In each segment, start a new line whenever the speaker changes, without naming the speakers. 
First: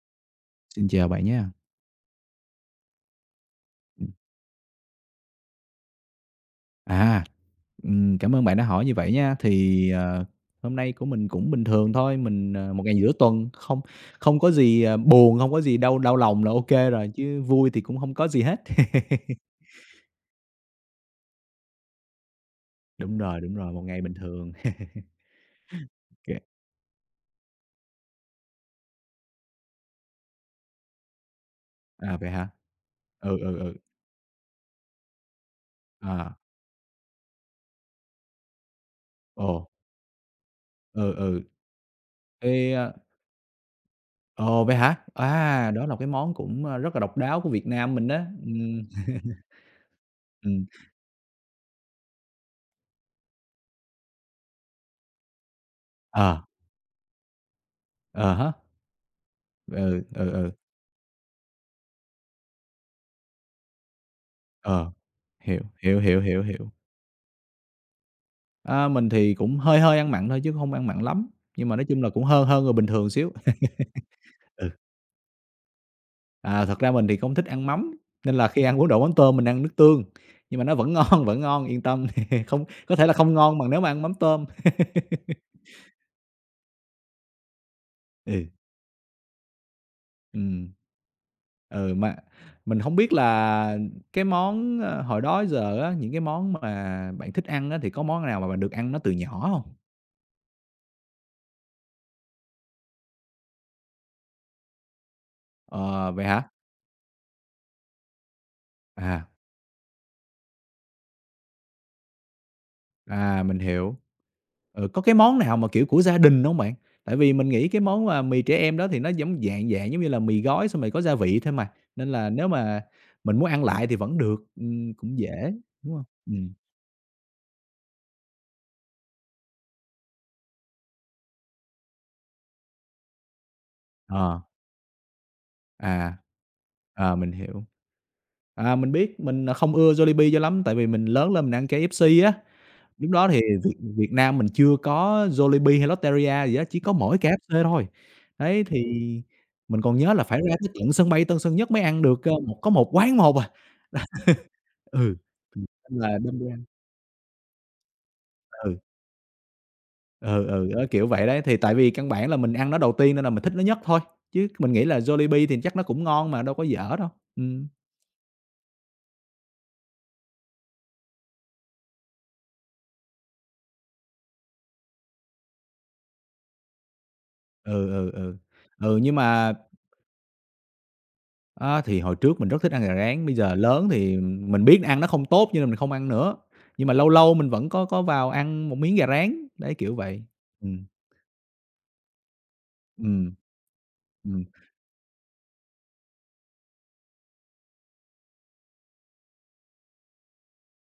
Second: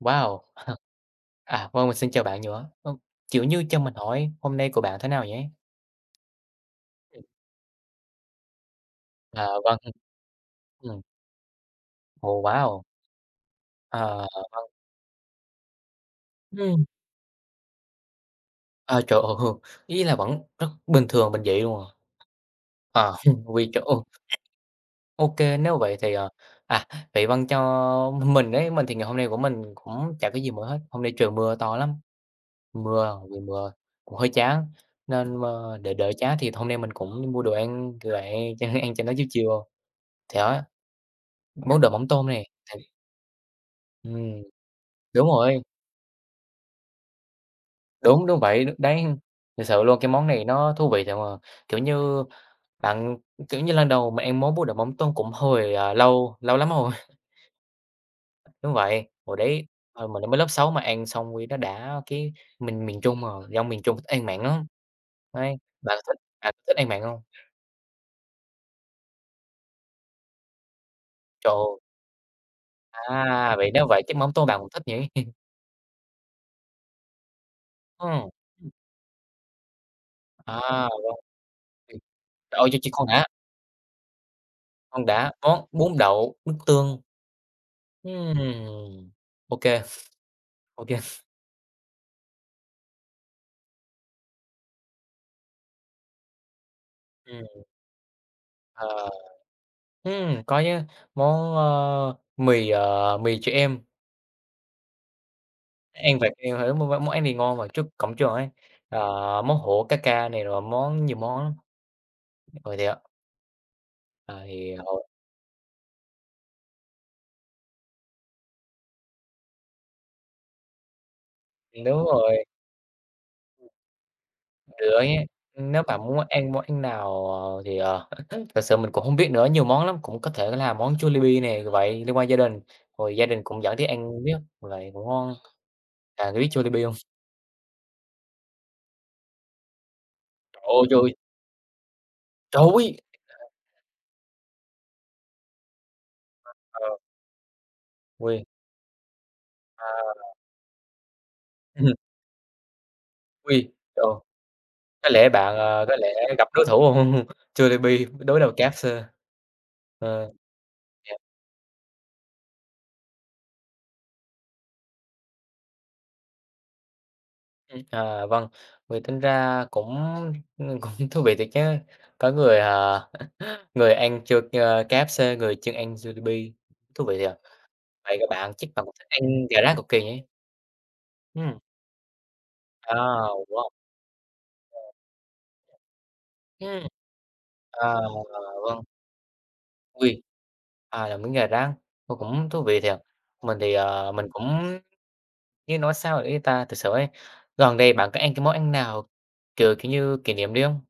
Wow!
Xin chào bạn nha.
À, vâng, mình xin chào bạn nữa. Vâng, kiểu như, cho mình
Ừm,
hỏi hôm nay của bạn thế nào vậy?
à, cảm ơn bạn đã hỏi như vậy nha.
À, vâng,
Hôm nay
ừm,
của mình cũng bình thường thôi,
ồ, wow!
một ngày giữa tuần, không
Ờ.
không có gì, buồn, không có gì đau đau lòng là ok
Ừm.
rồi, chứ vui thì cũng không có gì hết.
Ờ, Trời ơi, ý là vẫn rất bình thường, bình dị luôn à. Ờ,
Đúng
vì
rồi,
chỗ,
một ngày
ok.
bình thường.
Nếu vậy thì,
Kê
à, vậy vâng, cho mình đấy mình thì ngày hôm nay của mình cũng chả có gì mới hết. Hôm nay trời mưa to lắm,
à, vậy hả?
mưa
Ừ,
vì
ừ,
mưa
ừ,
cũng hơi chán, nên mơ để đỡ
à,
chán thì hôm nay mình cũng đi mua đồ ăn, kiểu vậy, cho ăn cho nó chill
ồ,
chiều. Thì đó,
ừ, ừ,
món đồ mắm tôm này.
thế a
Ừm,
ồ, vậy hả?
đúng rồi,
À, đó là cái món cũng, rất là độc đáo của Việt Nam mình đó.
đúng, đúng vậy,
Ừm,
đấy, thực sự luôn, cái món này
ừm,
nó thú vị thiệt mà. Kiểu như, bạn lần đầu mà ăn món bún đậu mắm tôm cũng hồi, lâu
ờ,
lâu lắm rồi.
ờ hả.
Đúng vậy, hồi đấy,
Ừ,
hồi
ừ,
mình mới lớp
ừ,
6 mà ăn xong cái nó đã cái mình miền Trung mà, dân miền Trung thích ăn mặn lắm,
ờ.
đấy,
Hiểu,
bạn
hiểu,
có thích
hiểu, hiểu,
bạn có
hiểu.
thích ăn mặn hông?
Mình thì cũng hơi hơi ăn mặn thôi chứ không ăn mặn lắm, nhưng mà
Trời
nói chung là cũng hơn hơn người bình
ơi,
thường xíu.
vậy nếu vậy chắc mắm tôm bạn cũng
Ừ.
thích nhỉ?
À, thật ra mình thì không thích ăn mắm,
Ừm,
nên là khi ăn bún đậu mắm tôm mình ăn nước tương, nhưng mà nó
à,
vẫn
vâng,
ngon, vẫn ngon, yên
ừm,
tâm, không
ôi, cho chị
có thể là không ngon bằng nếu mà ăn mắm tôm.
con đã, món bún đậu nước tương,
Ừ.
ừm, ô kê,
Ừm.
ô kê.
Ừ, mà mình không biết là cái món, hồi đó giờ á, những cái món mà bạn
Ừm,
thích ăn á, thì có món nào mà bạn được ăn nó
ờ,
từ nhỏ không?
có chứ, món, mì, mì trẻ em,
Ờ,
ăn
vậy
vặt
hả?
em thấy món món ăn này ngon mà trước cổng trường ấy, ờ,
À.
món hổ cá ca này rồi món nhiều món lắm. Ừ, thì, ờ,
À, mình hiểu.
ờ, thì
Ừ, có
hồi
cái món nào mà, kiểu, của gia đình hông bạn? Tại vì mình nghĩ cái món, mì trẻ em đó thì nó giống dạng dạng giống như là mì gói xong rồi có gia vị thôi mà,
đúng
nên là
rồi,
nếu mà mình muốn ăn lại thì vẫn được,
được ấy,
cũng dễ,
nếu
đúng
mà
hông?
muốn ăn món ăn nào, ờ, thì, ờ, thật sự mình cũng hông biết nữa, nhiều món lắm, cũng có thể là món Jollibee nè, vậy liên quan gia đình, rồi gia đình cũng dẫn đi ăn riết,
Ờ,
vậy cũng ngon.
à,
Bạn có biết Jollibee hông?
mình hiểu. À, mình biết, mình, không ưa Jollibee cho
Trời
lắm tại
ơi,
vì
trời
mình
ơi,
lớn lên mình ăn KFC á.
trời ơi!
Lúc đó thì Việt Việt Nam mình chưa có Jollibee hay Lotteria gì đó chỉ
Ờ,
có mỗi KFC thôi.
ui,
Đấy, thì mình còn nhớ
à,
là phải ra tới tận sân bay Tân Sơn Nhất mới
ừm,
ăn được, một có một quán một à.
ui, trời. Có
Ừ,
lẽ bạn,
ừm,
ờ, có
nên
lẽ
là đâm
gặp
ra
đối thủ hông? Jollibee đối đầu
ừ,
KFC. Ờ,
ừ, ừ, đó, kiểu
dạ,
vậy đấy. Thì tại vì căn bản là mình ăn nó đầu tiên nên là mình thích nó nhất thôi, chứ mình nghĩ là Jollibee thì chắc nó cũng ngon mà, đâu có dở đâu. Ừm,
à, vâng, vậy tính ra cũng, cũng thú vị thiệt chứ, có người, người ăn cho, KFC, người chuyên ăn Jollibee, thú vị thiệt à.
ừ, ừ,
Vậy là
ừ.
bạn chắc cũng
Ừ,
thích
nhưng
ăn
mà
gà rán cực kỳ nhỉ? Ừm,
Thì hồi trước mình rất thích ăn gà
à,
rán, bây giờ
wow,
lớn thì mình biết ăn nó không tốt cho nên mình không ăn nữa,
ừm,
nhưng mà lâu lâu mình vẫn có
à,
có vào ăn một
vâng,
miếng gà rán, đấy, kiểu
ui,
vậy. Ừm,
à, là miếng gà rán, ô, cũng thú vị thiệt.
ừm.
Mình thì, ờ, mình
Ừm,
cũng như nói sao được ta? Thực sự ấy, gần đây bạn có ăn cái món ăn nào, kiểu, kiểu như, kỷ niệm đi không?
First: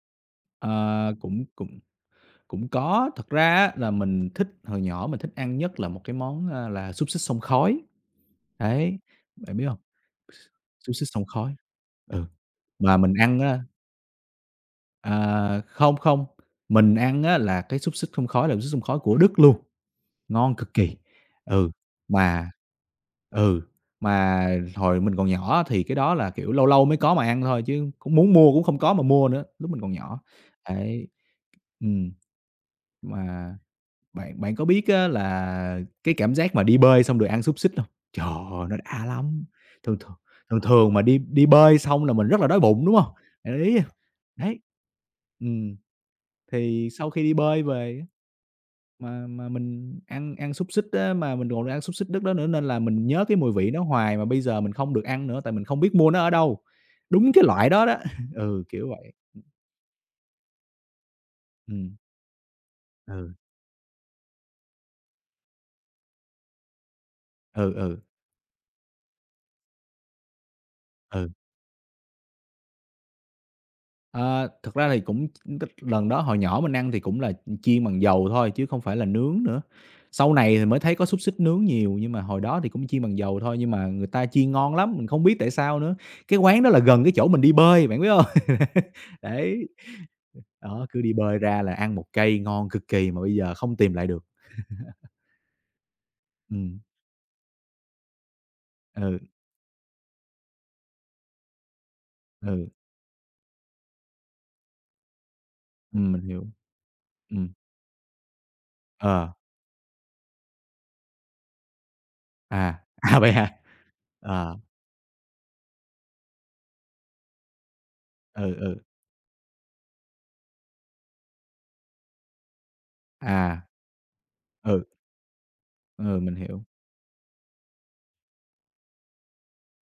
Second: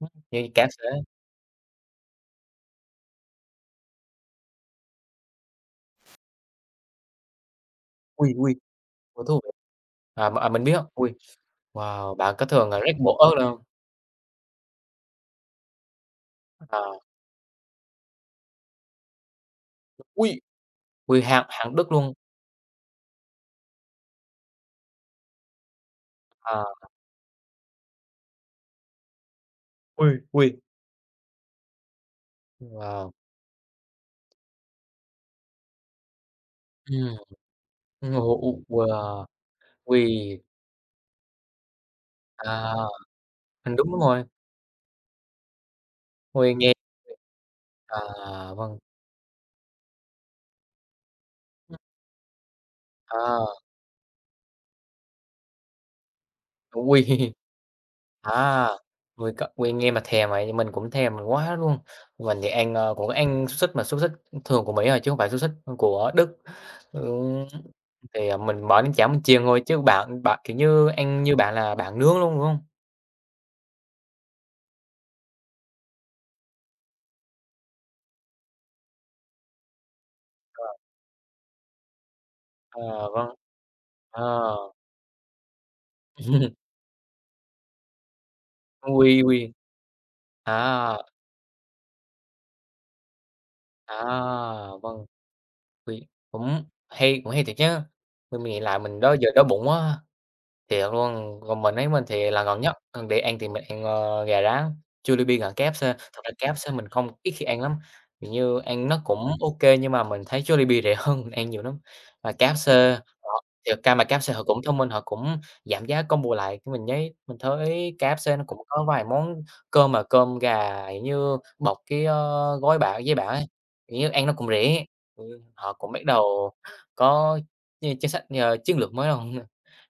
Ưm, như cá sể
ờ, cũng cũng cũng có. Thật ra á là mình thích hồi nhỏ mình thích ăn nhất là một cái món, là xúc xích xông khói,
ui, ui,
đấy,
có thú vị.
bạn biết hông?
À, mà, à, mình biết hông?
Xúc xích
Ui,
xông khói.
wow,
Ừ,
bạn có thường, là rắc
mà mình
bộ ớt
ăn
lên không?
á à, không, không,
À,
mình ăn á là cái xúc xích xông khói là xúc xích xông khói của Đức luôn.
ui,
Ngon cực kỳ.
ui, hạng
Ừ,
hạng Đức luôn,
mà ừ, mà hồi mình còn nhỏ thì cái đó là, kiểu,
à,
lâu lâu mới có mà ăn thôi chứ cũng muốn mua cũng không có mà mua nữa, lúc mình còn
ui,
nhỏ.
ui,
Đấy. Ừm.
wow,
Mà bạn bạn có biết á là cái cảm giác mà đi bơi
ừm,
xong được ăn xúc xích hông? Trời
ồ, u
ơi, nó đã
wow,
lắm! Thường
ui,
thường thường thường mà đi đi bơi xong là mình rất là đói
à,
bụng, đúng hông? Bạn để
mình
ý hông?
đúng rồi,
Đấy. Ừm.
ui, nghe
Thì sau khi đi bơi về
à, vâng,
mà mình ăn ăn xúc xích á, mà mình còn ăn xúc xích đất đó nữa nên là mình nhớ cái
à,
mùi vị nó hoài mà bây giờ mình không được ăn nữa tại mình không biết mua nó ở đâu.
ui.
Đúng cái loại đó đó. Ừ,
À,
kiểu vậy.
ôi, ôi, nghe mà thèm vậy, mình cũng thèm quá luôn.
Ừm.
Mình thì ăn, cũng
Ừ.
ăn xúc xích mà xúc xích thường của Mỹ rồi chứ không phải xúc xích của Đức. Ừm,
Ừ, ừ,
thì, mình bỏ đến chả mình chiên thôi chứ bạn bạn, kiểu như, ăn
Ừ.
như bạn là bạn nướng luôn, đúng hông?
ờ, thực ra thì cũng lần đó hồi nhỏ mình ăn thì cũng là chiên bằng dầu thôi chứ không phải là nướng nữa. Sau này
Ờ,
thì mới thấy có xúc xích nướng nhiều nhưng mà hồi đó thì cũng chiên
ờ,
bằng
vâng,
dầu thôi, nhưng mà người
ờ.
ta chiên ngon lắm, mình không biết tại sao nữa. Cái quán đó là gần cái chỗ mình đi bơi, bạn biết không?
Ui, ui,
Đấy. Đó,
à,
cứ đi bơi ra là ăn một cây ngon cực kỳ mà bây giờ không tìm
à,
lại được.
vâng, ui, cũng
Ừm,
hay cũng hay thiệt chớ. Mình nghĩ lại mình đó
ừ,
giờ đói bụng quá. Thiệt luôn, còn mình ấy mình thì là ngọt
ừ,
nhất, còn để ăn thì mình ăn, gà rán, Jollibee hoặc KFC. Thật
mình
ra
hiểu.
KFC mình không ít khi
Ừm,
ăn lắm, kiểu như, ăn nó cũng
ờ,
ô kê nhưng mà mình thấy Jollibee rẻ hơn, mình ăn nhiều lắm. Mà
à,
KFC
à, vậy
họ
hả?
thiệt ra mà KFC họ
Ờ,
cũng thông minh, họ cũng giảm giá combo lại, cái mình nhấy mình thấy KFC nó
ừ,
cũng
ừ,
có vài món cơm mà cơm gà, kiểu như, bọc cái, gói bả giấy bả ấy,
à,
kiểu như, ăn nó cũng rẻ.
ừ,
Ừ, họ cũng bắt
ừ, mình
đầu
hiểu,
có chính sách, chiến lược mới rồi.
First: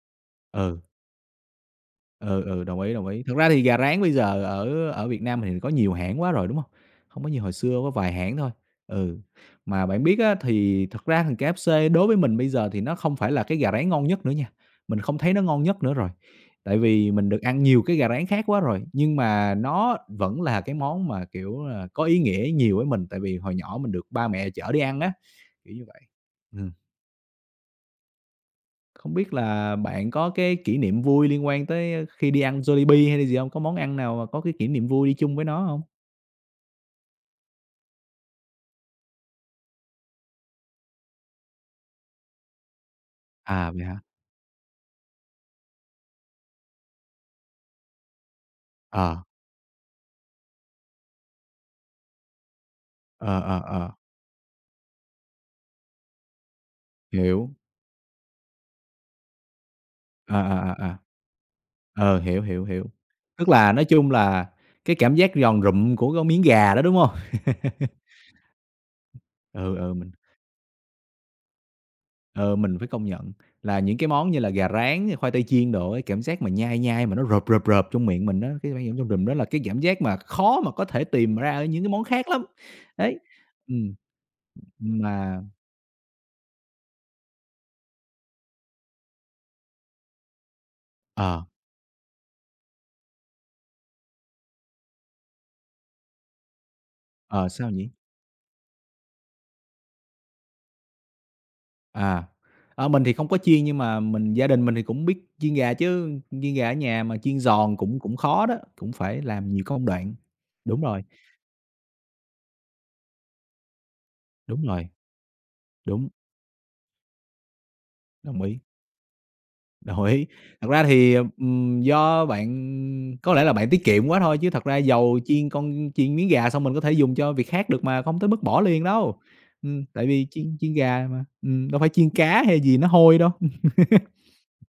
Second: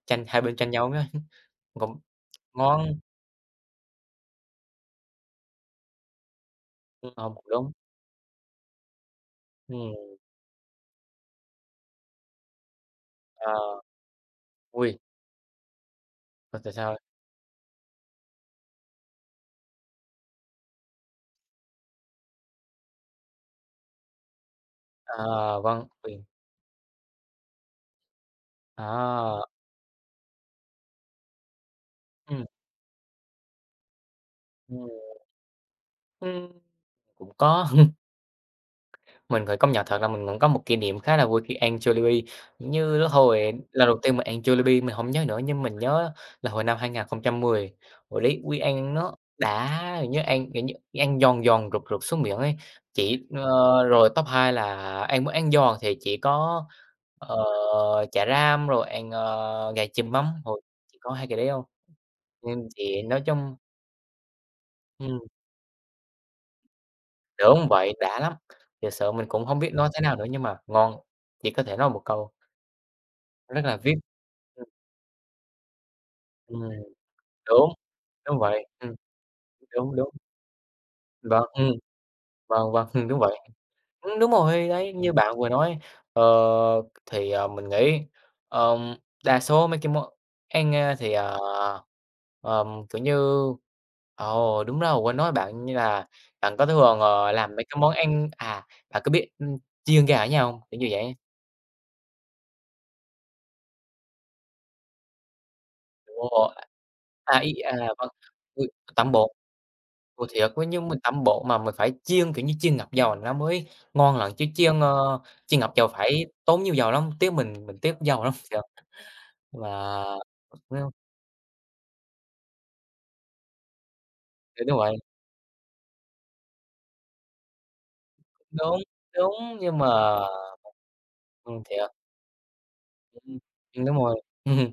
Hai bên tranh
ừ.
nhau á, cũng
Ừ, ừ, đồng ý,
ngon,
đồng ý. Thực ra thì gà rán bây giờ ở ở Việt Nam thì có nhiều hãng quá rồi, đúng hông? Hông có
hông,
như
cũng
hồi
đúng.
xưa, có vài hãng thôi. Ừ, mà
Ừm,
bạn biết á, thì thật ra thằng KFC đối với mình bây giờ thì nó không phải là
ờ,
cái gà rán ngon nhất nữa nha,
ui,
mình không thấy nó ngon nhất nữa rồi,
rồi tại
tại
sao?
vì mình được ăn nhiều cái gà rán khác quá rồi. Nhưng mà nó vẫn là cái món mà, kiểu là, có ý nghĩa nhiều với mình, tại vì hồi nhỏ mình được ba mẹ chở đi ăn á,
Ờ,
kiểu như
vâng,
vậy.
quyền
Ừm. Không biết
à,
là bạn có cái kỷ niệm vui liên quan tới, khi đi
ừm,
ăn Jollibee hay là gì hông? Có món ăn nào mà có cái kỷ
ừm,
niệm vui đi chung với nó hông?
ừm, cũng có. Mình phải công nhận thật là mình cũng có một kỷ niệm khá là vui khi ăn Jollibee. Như lúc hồi
À, vậy
lần đầu
hả?
tiên mình ăn Jollibee mình hổng nhớ nữa, nhưng mình nhớ là hồi năm 2010 hồi đấy Quy ăn nó
Ờ.
đã, nhớ ăn, kiểu như, ăn giòn giòn, rụt rụt xuống miệng ấy. Chỉ
Ờ, ờ,
ơ,
ờ,
rồi top 2 là ăn muốn ăn giòn thì chỉ có, ờ,
hiểu.
chả ram rồi ăn, gà chiên mắm,
Ờ
hồi
ờ à,
chỉ
à.
có hai cái đấy hông.
Ờ, hiểu, hiểu, hiểu.
Thì nói
Tức
chung
là nói chung là cái cảm
ừm,
giác giòn rụm của cái miếng gà đó, đúng hông?
đúng vậy, đã lắm, thiệt sự mình cũng hông biết
Ừ,
nói
ừ,
thế
mình
nào nữa nhưng mà ngon, chỉ có thể nói một câu.
Ờ, mình phải công nhận
Rất là
là
viết
những cái món như là
ừm,
gà rán, khoai tây chiên đồ ấy, cảm giác mà
ừm,
nhai nhai mà nó rợp, rợp,
đúng,
rợp trong miệng
đúng
mình á,
vậy,
cái cảm giác trong rừng đó là cái cảm
đúng,
giác
đúng,
mà khó mà có thể tìm
vâng,
ra ở những cái món khác lắm.
vâng, vâng, đúng
Đấy,
vậy.
ừm.
Đúng rồi, đấy, như bạn
Mà
vừa nói, ờ, mình nghĩ, ờm, đa số mấy cái món ăn,
ờ,
kiểu như ồ, đúng rồi, quên nói bạn, như là bạn có thường,
ờ,
làm mấy
sao
cái
nhỉ?
món ăn à, bạn có biết, chiên gà ở nhà hông? Kiểu như vậy.
À, ờ, mình thì không có chiên nhưng mà gia đình mình thì cũng biết chiên gà chứ,
Ồ,
chiên gà ở nhà mà
à,
chiên
ý à,
giòn cũng
vâng,
cũng khó đó,
ui,
cũng
tẩm
phải
bột.
làm nhiều công đoạn.
Ồ, thiệt, với
Đúng
nhưng mình
rồi,
tẩm bột mà mình phải chiên, kiểu như, chiên ngập dầu nó mới ngon lận, chứ
đúng
chiên,
rồi,
chiên ngập dầu
đúng,
phải tốn nhiều dầu lắm, tiếc mình tiếc dầu lắm,
đồng
thiệt.
ý.
Mà
Đổi Thật ra thì, do bạn có lẽ là bạn tiết kiệm quá thôi, chứ thật
thì đúng
ra
vậy,
dầu chiên con chiên miếng gà xong mình có thể dùng cho việc khác được mà, không tới mức bỏ
đúng,
liền đâu.
đúng, nhưng mà
Tại vì chiên chiên gà mà, đâu
thiệt,
phải chiên cá hay gì nó hôi đâu.
ừm, đúng rồi. Ừm,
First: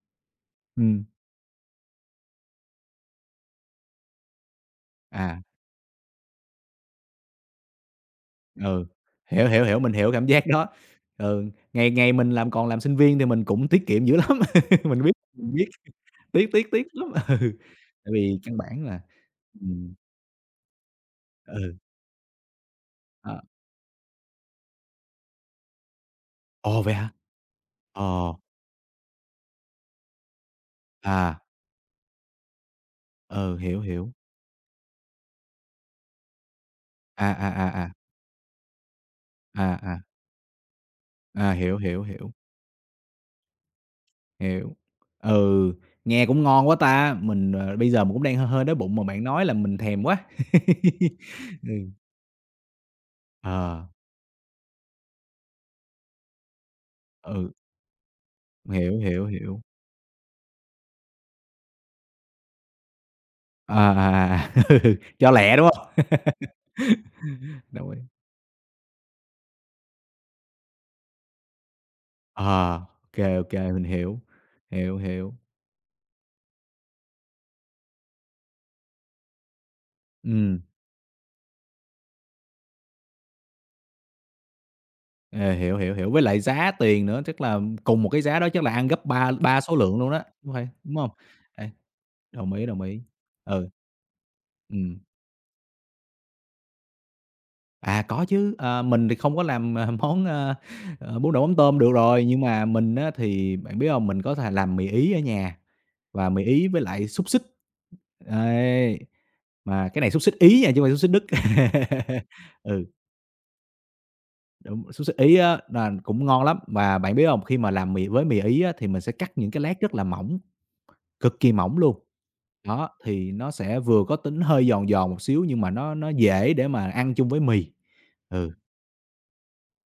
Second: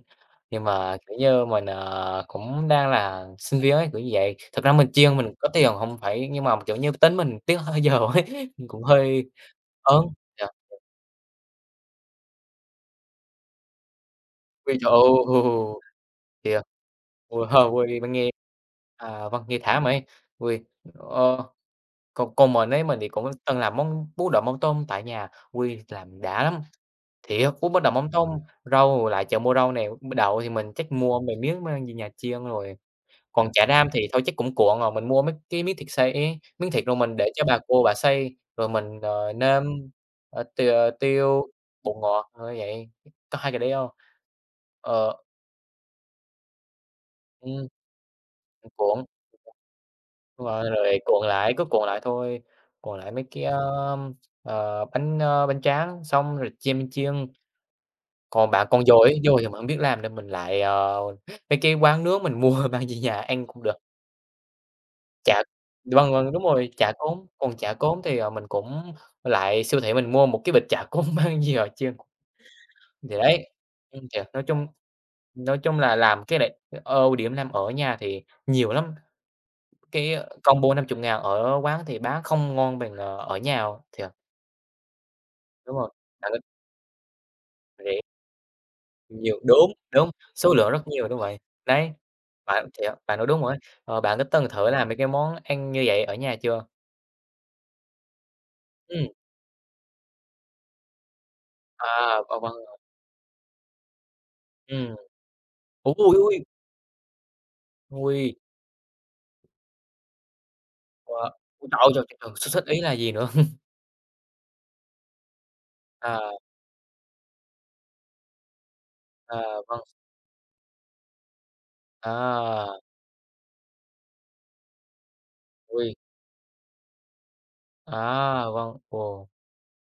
nhưng mà,
Ừm,
kiểu như, mình, cũng đang là sinh viên ấy, kiểu như vậy. Thực ra mình chiên mình
à,
có tiền hông phải nhưng mà, kiểu như, tính mình tiếc hơi dầu ấy, cũng
ừ,
hơi
hiểu, hiểu, hiểu, mình
ớn.
hiểu cảm giác
Thiệt,
đó. Ừ, ngày ngày mình làm còn làm sinh viên thì mình cũng tiết kiệm dữ lắm,
ôi trời. Ừ.
mình biết, tiếc,
Thiệt.
tiếc, tiếc lắm.
Ôi,
Ừ,
hơ, ôi, mình
tại
nghe
vì căn bản là
à, vâng, nghe thả mà
ừm,
ấy. Ôi, ờ,
ừ,
còn còn mình ấy, mình thì cũng
ờ.
từng làm món bún đậu mắm tôm tại nhà, ôi, làm đã lắm,
Ồ, vậy hả?
thiệt, bún bánh đậu mắm tôm,
Ờ,
rau lại chợ mua rau này đậu thì mình chắc mua mấy
à.
miếng mang về nhà chiên rồi, còn
Ừ,
chả
hiểu,
ram thì
hiểu.
thôi chắc cũng cuộn rồi, mình mua mấy cái miếng thịt xay ấy, miếng thịt rồi mình để
À,
cho bà
à,
cô
à, à,
bà xay, rồi mình, nêm,
à, à,
ờ, t tiêu,
à, hiểu,
bột
hiểu,
ngọt,
hiểu,
ờ, vậy, có hai cái đấy không?
hiểu.
Ờ,
Ừ, nghe cũng ngon quá ta,
ừm,
bây giờ mình cũng đang hơi hơi đói bụng mà
cuộn.
bạn nói là mình thèm quá.
Đúng rồi, rồi cuộn lại, cứ cuộn
Ừ,
lại thôi, cuộn lại mấy cái,
ờ,
bánh, bánh tráng xong rồi chiên mình chiên.
ừ,
Còn bạn còn
hiểu,
dồi ấy,
hiểu,
dồi thì mình
hiểu.
hổng biết làm nên mình lại, mấy cái quán nướng mình mua mang về nhà ăn cũng được.
À, à, à, cho
Chả
lẹ, đúng không?
vâng, vâng, đúng rồi, chả cốm, còn chả
Đồng ý.
cốm thì, mình cũng lại siêu thị mình mua một cái bịch chả cốm mang về họ chiên.
Ờ,
Thì
ok
đấy,
ok mình
thì
hiểu, hiểu, hiểu,
nói chung là làm cái này ưu điểm làm ở nhà thì nhiều lắm, cái ờ,
ừ
combo 50.000 ở quán thì bán không ngon bằng, ở nhà thì
Ờ,
đúng
hiểu,
rồi,
hiểu, hiểu. Với
tạo nên
lại giá tiền nữa, tức là
rỉ
cùng một cái giá đó chắc là ăn gấp ba
nhiều
ba
đúng,
số lượng
đúng,
luôn đó,
số
đúng hông?
lượng rất
Đúng
nhiều,
hông?
đúng vậy.
Đấy,
Đấy,
đồng ý,
bạn
đồng
thì á
ý.
bạn nói đúng rồi ấy.
Ừ.
Ờ, bạn có từng thử làm mấy
Ừm,
cái món ăn như vậy ở nhà chưa?
à, có chứ, ờ,
Ừm,
mình thì không có làm, à, món, bún đậu mắm tôm được
à,
rồi,
vâng,
nhưng
vâng,
mà mình á thì bạn biết hông, mình có thể làm mì
ừm.
Ý ở nhà
Ôi, ôi,
và
ôi!
mì Ý với lại xúc xích,
Ôi,
ấy, mà cái này xúc xích Ý nha chứ hông phải xúc xích Đức.
wow, ôi, trời ơi, trời, trời, trời, xuất xuất ý
Ừ.
là gì nữa?
Đúng, xúc Ý á là
À,
cũng ngon lắm, và bạn biết hông? Khi mà làm mì với mì Ý á thì mình sẽ cắt
à,
những cái
vâng,
lát rất là mỏng, cực kỳ mỏng luôn.
à,
Đó, thì nó sẽ vừa có tính hơi giòn giòn một xíu nhưng mà
ôi,
nó dễ để mà ăn chung với mì.
à,
Ừ,
vâng, ồ,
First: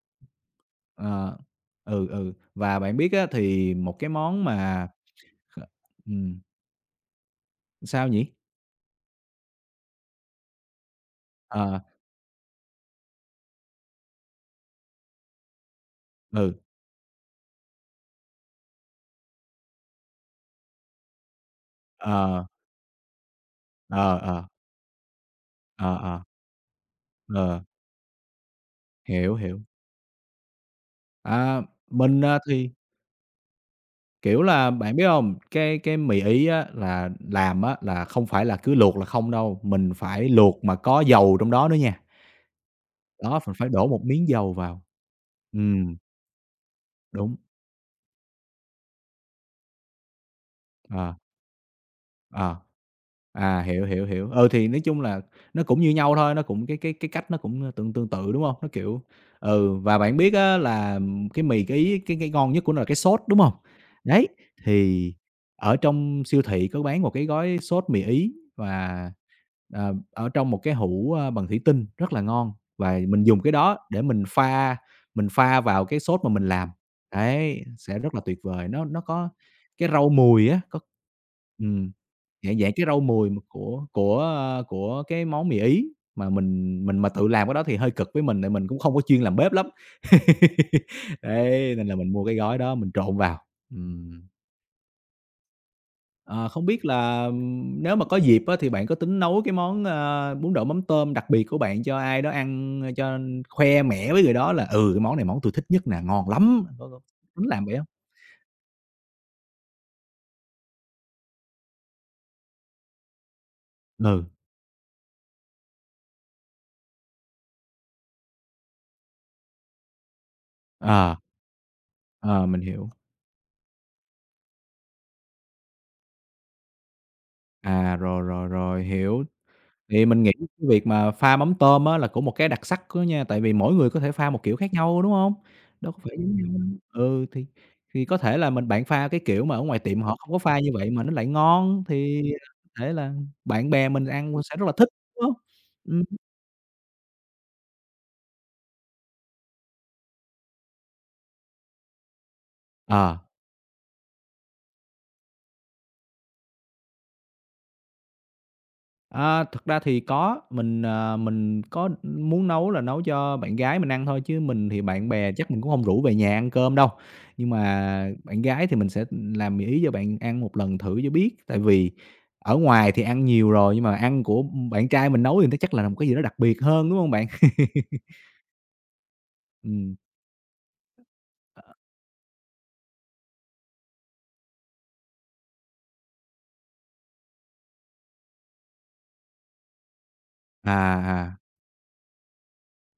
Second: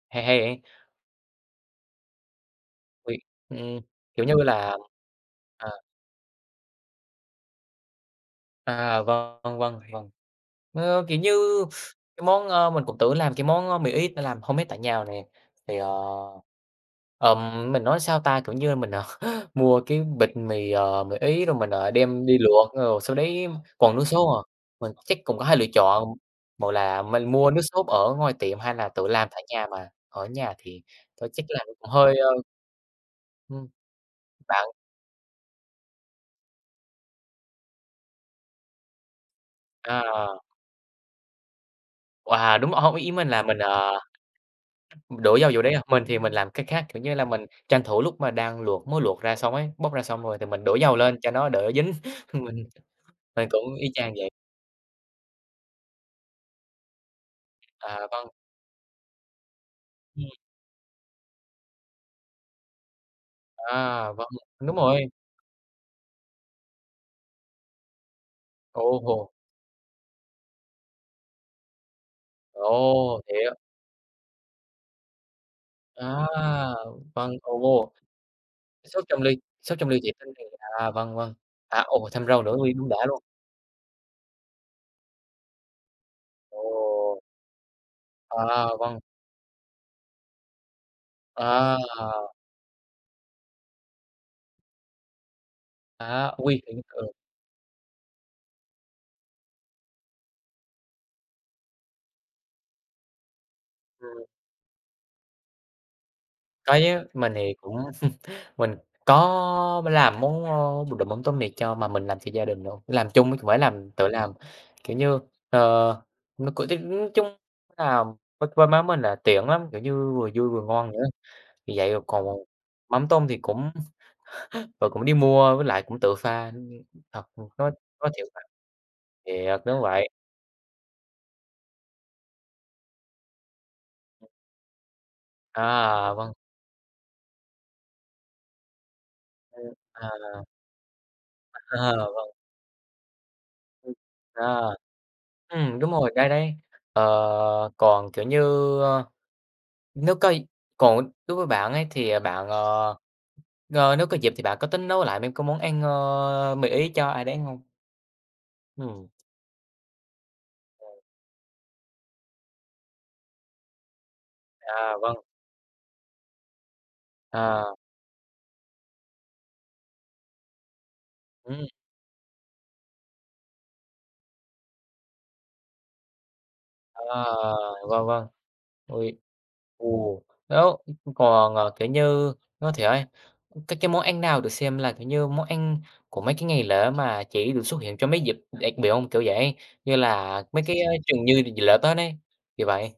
hay hay vậy.
ờ, ừ, ừ, và bạn biết
Ôi,
á thì
ừm,
một cái
kiểu như
món
là
mà kh
à,
ừm, sao nhỉ?
à, vâng, vâng, vâng. Ờ, kiểu như,
Ờ,
cái món, mình cũng tự làm cái món, mì Ý ta làm homemade tại nhà nè. Thì,
ừ,
mình nói sao ta, kiểu như, mình, mua cái bịch mì, mì Ý rồi mình, đem đi
ờ,
luộc, rồi sau đấy còn nước
ờ,
sốt
ờ,
à. Mình chắc cũng có hai lựa
ờ,
chọn,
ờ,
một là mình mua nước
ờ,
sốt ở ngoài tiệm hay là tự làm
hiểu,
tại
hiểu.
nhà mà. Ở nhà thì tôi chắc
À,
là cũng hơi,
mình, à, thì
ưm,
Kiểu
bạn
là, bạn biết hông? Cái mì Ý á là làm á là không phải là cứ luộc là không đâu, mình phải
à,
luộc mà có dầu trong đó nữa nha.
wow, đúng rồi, hông, ý mình
Đó,
là
mình
mình,
phải đổ
ờ.
một miếng dầu vào.
Đổ vô vụ đấy à?
Ừm,
Mình thì mình làm cái khác, kiểu như là,
đúng,
mình tranh thủ lúc mà đang luộc mới luộc ra xong ấy, bóc ra xong rồi thì mình đổ dầu
ờ.
lên cho nó đỡ dính.
Ờ.
Mình mình
À,
cũng
hiểu,
y
hiểu,
chang vậy.
hiểu. Ừ, thì nói chung là nó cũng như nhau thôi, nó cũng cái cách nó cũng, tương
À,
tương
vâng,
tự, đúng hông? Nó, kiểu ừ, và bạn
ừm,
biết á là, cái mì cái Ý cái ngon nhất của nó là cái sốt, đúng hông?
à, vâng,
Đấy,
đúng rồi.
thì ở trong siêu thị có bán một cái gói sốt mì Ý
Ồ hồ,
ở trong một cái hũ, bằng thủy tinh rất là ngon và
ồ,
mình dùng cái
thiệt,
đó để mình pha vào cái
à,
sốt mà mình làm.
vâng,
Đấy,
ồ,
sẽ rất là tuyệt vời, nó
sốt trong
có
ly, sốt
cái
trong ly
rau
thủy tinh thì
mùi á, có
à, vâng, vâng, à,
ừm.
ồ, thêm rau nữa,
Dạng dạng
ui,
cái
đúng đã
rau
luôn.
mùi mà của cái món mì Ý, mà mình mà
Ồ,
tự làm cái đó thì hơi cực với mình, tại mình
à,
cũng không
vâng,
có chuyên làm bếp lắm. Đấy,
à,
nên là mình mua cái gói đó mình trộn vào. Ừm,
à,
ờ,
ui,
không
ừ,
biết
ừ.
là, nếu mà có dịp á thì bạn có tính nấu cái món, bún đậu mắm tôm đặc biệt của bạn cho ai đó ăn, cho khoe mẽ với
Ừm.
người đó là "Ừ, cái món này món tui thích nhất nè, ngon lắm!"
Có
Có
chứ, mình
tính
thì
làm
cũng
vậy hông?
mình có làm món, b đồ mắm tôm miệt cho mà mình làm cho gia đình luôn, làm chung chứ không phải làm tự
Ừ,
làm. Kiểu như, ờ, nó c nói chung là với má mình là tiện lắm, kiểu như, vừa vui vừa ngon nữa,
ờ,
vì vậy còn
ờ, mình hiểu.
mắm tôm thì cũng rồi cũng đi mua với lại cũng tự pha, thật nói
À,
nói
rồi,
thiệt là
rồi, rồi, hiểu.
thiệt, đúng
Thì
vậy.
mình nghĩ cái việc mà pha mắm tôm á là cũng một cái đặc sắc đó nha, tại vì mỗi người có thể pha một kiểu khác nhau, đúng hông? Đâu có
À,
phải
vâng,
giống nhau đâu. Ừ, thì có thể là mình bạn pha cái kiểu mà ở ngoài tiệm
à,
họ không có pha như vậy mà nó lại ngon
ờ,
thì,
vâng,
à, có thể là bạn bè mình ăn cũng sẽ rất là
ờ,
thích, đúng hông?
đúng
Ừm.
rồi, đây đây. Ờ, còn, kiểu như, ờ, nếu có còn đối với bạn ấy thì,
Ờ.
nếu có dịp thì bạn có tính nấu lại mấy cái món ăn, mì Ý cho ai đấy không? Ừm.
À, thực ra thì có, mình, à, mình có muốn nấu là nấu cho bạn gái mình ăn thôi, chứ mình thì
À,
bạn
vâng,
bè chắc mình cũng không rủ về nhà ăn cơm đâu. Nhưng
à,
mà bạn gái thì mình sẽ làm mì Ý cho bạn ăn một lần thử cho biết, tại
ừm,
vì ở ngoài thì ăn nhiều rồi, nhưng mà ăn của bạn trai mình nấu thì nó chắc là một cái gì đó đặc biệt hơn, đúng
à,
không bạn?
vâng, vâng. Ui,
Ừm.
ồ, đó còn, kiểu như, có thể ấy, cái món ăn nào được xem là, kiểu như, món ăn của mấy cái ngày lễ mà chỉ được xuất hiện trong mấy dịp đặc biệt không? Kiểu vậy, như là mấy
À,
cái, trường
à,
như dịp lễ Tết ấy, kiểu vậy,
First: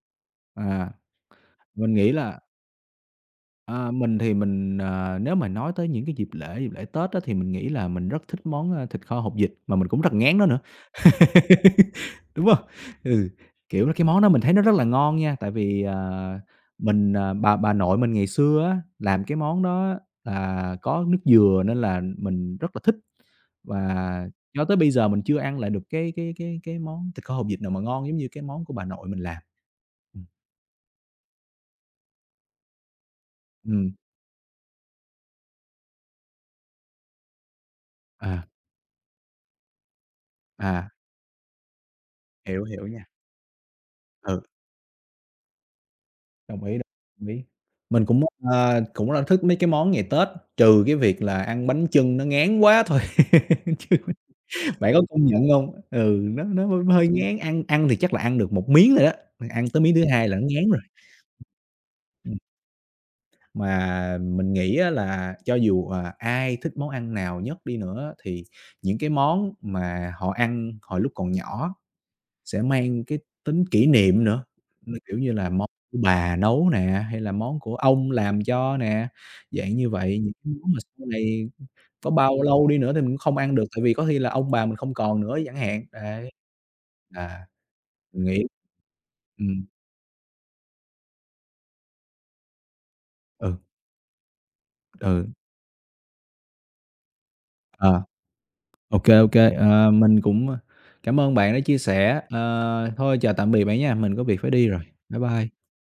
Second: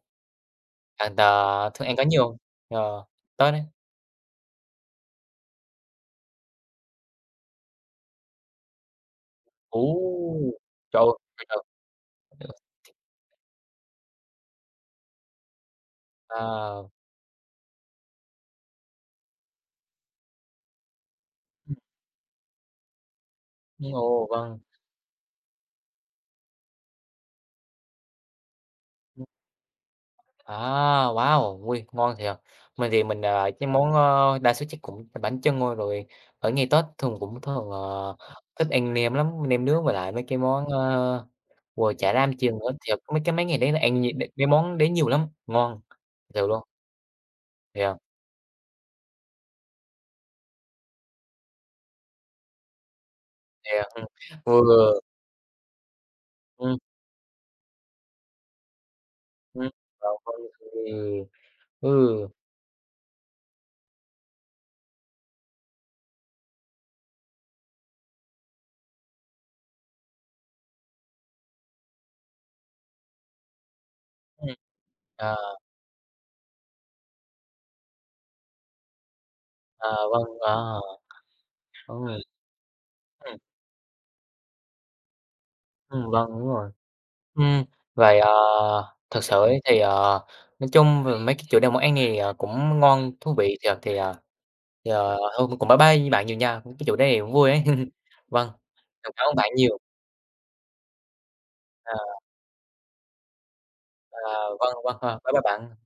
à,
bạn, thường
mình
ăn có
nghĩ
nhiều hông?
là,
Ờ, Tết ấy.
mình thì mình, nếu mà nói tới những cái dịp lễ Tết á, thì mình nghĩ là mình rất thích món, a, thịt kho hột vịt, mà
Ồ!
mình cũng rất ngán nó nữa.
Trời ơi, bây giờ
Đúng không ừ, kiểu, cái món đó mình thấy nó rất là ngon nha, tại vì, ờ,
à,
mình, ờ, bà nội mình ngày xưa á, làm cái món đó là có nước dừa
ừm.
nên là mình rất là thích và
Ồ, vâng.
cho tới bây giờ mình chưa ăn lại được cái món thịt kho hột vịt nào mà ngon giống như cái món của bà nội mình làm. Ừm,
À, wow! Ôi, ngon thiệt. Mình thì mình, cái món,
ừm,
đa số chắc cũng bánh chưng thôi, rồi ở ngày Tết thường cũng,
à,
thích ăn nem lắm, nem nướng với lại mấy cái món,
à,
ồ, chả lam chiên
hiểu,
nữa.
hiểu
Thiệt,
nha,
mấy cái mấy ngày đấy là ăn nhiều đ
ừ,
mấy món đấy nhiều lắm, ngon, thiệt luôn.
đồng ý, đồng ý.
Yeah,
Mình cũng, ờ, cũng là thích mấy cái món ngày Tết, trừ cái việc là ăn bánh chưng nó ngán quá thôi
yeah,
chứ
vừa
Bạn có công nhận hông? Ừ, nó nó
ừm,
h hơi ngán, ăn ăn thì chắc là ăn được một miếng rồi đó,
ừm,
ăn tới miếng thứ hai là nó ngán rồi.
ừ, ừ,
Ừm, mà mình nghĩ á là cho dù, à, ai thích món ăn nào nhất đi nữa thì những cái món mà họ ăn hồi lúc còn nhỏ sẽ mang cái tính kỷ niệm nữa,
ừm,
nó, kiểu như
à,
là, món của bà nấu nè, hay là món của ông làm cho nè, dạng
à,
như vậy,
vâng,
những cái
à,
món mà sau này có bao lâu đi nữa thì mình cũng
ừ.
không ăn được, tại vì có khi là ông bà mình không còn nữa chẳng hạn,
Vâng,
đấy.
đúng rồi.
À,
Ừm, vậy,
mình nghĩ
thực sự ấy
ừm,
thì, nói chung về mấy cái chủ đề món ăn thì, cũng ngon, thú vị
ừ,
thiệt.
ừ,
Thôi cũng bye bye với bạn nhiều nha, cái chủ đề này cũng vui ấy.
ờ,
Vâng, cảm
ô
ơn bạn
kê,
nhiều.
ờ, mình cũng, cảm ơn bạn đã chia
Ờ,
sẻ. Ờ, thôi chào tạm biệt bạn nha, mình có việc phải
ờ,
đi
vâng,
rồi.
vâng, ờ,
Bye bye.
bye bye
Ừm.
bạn.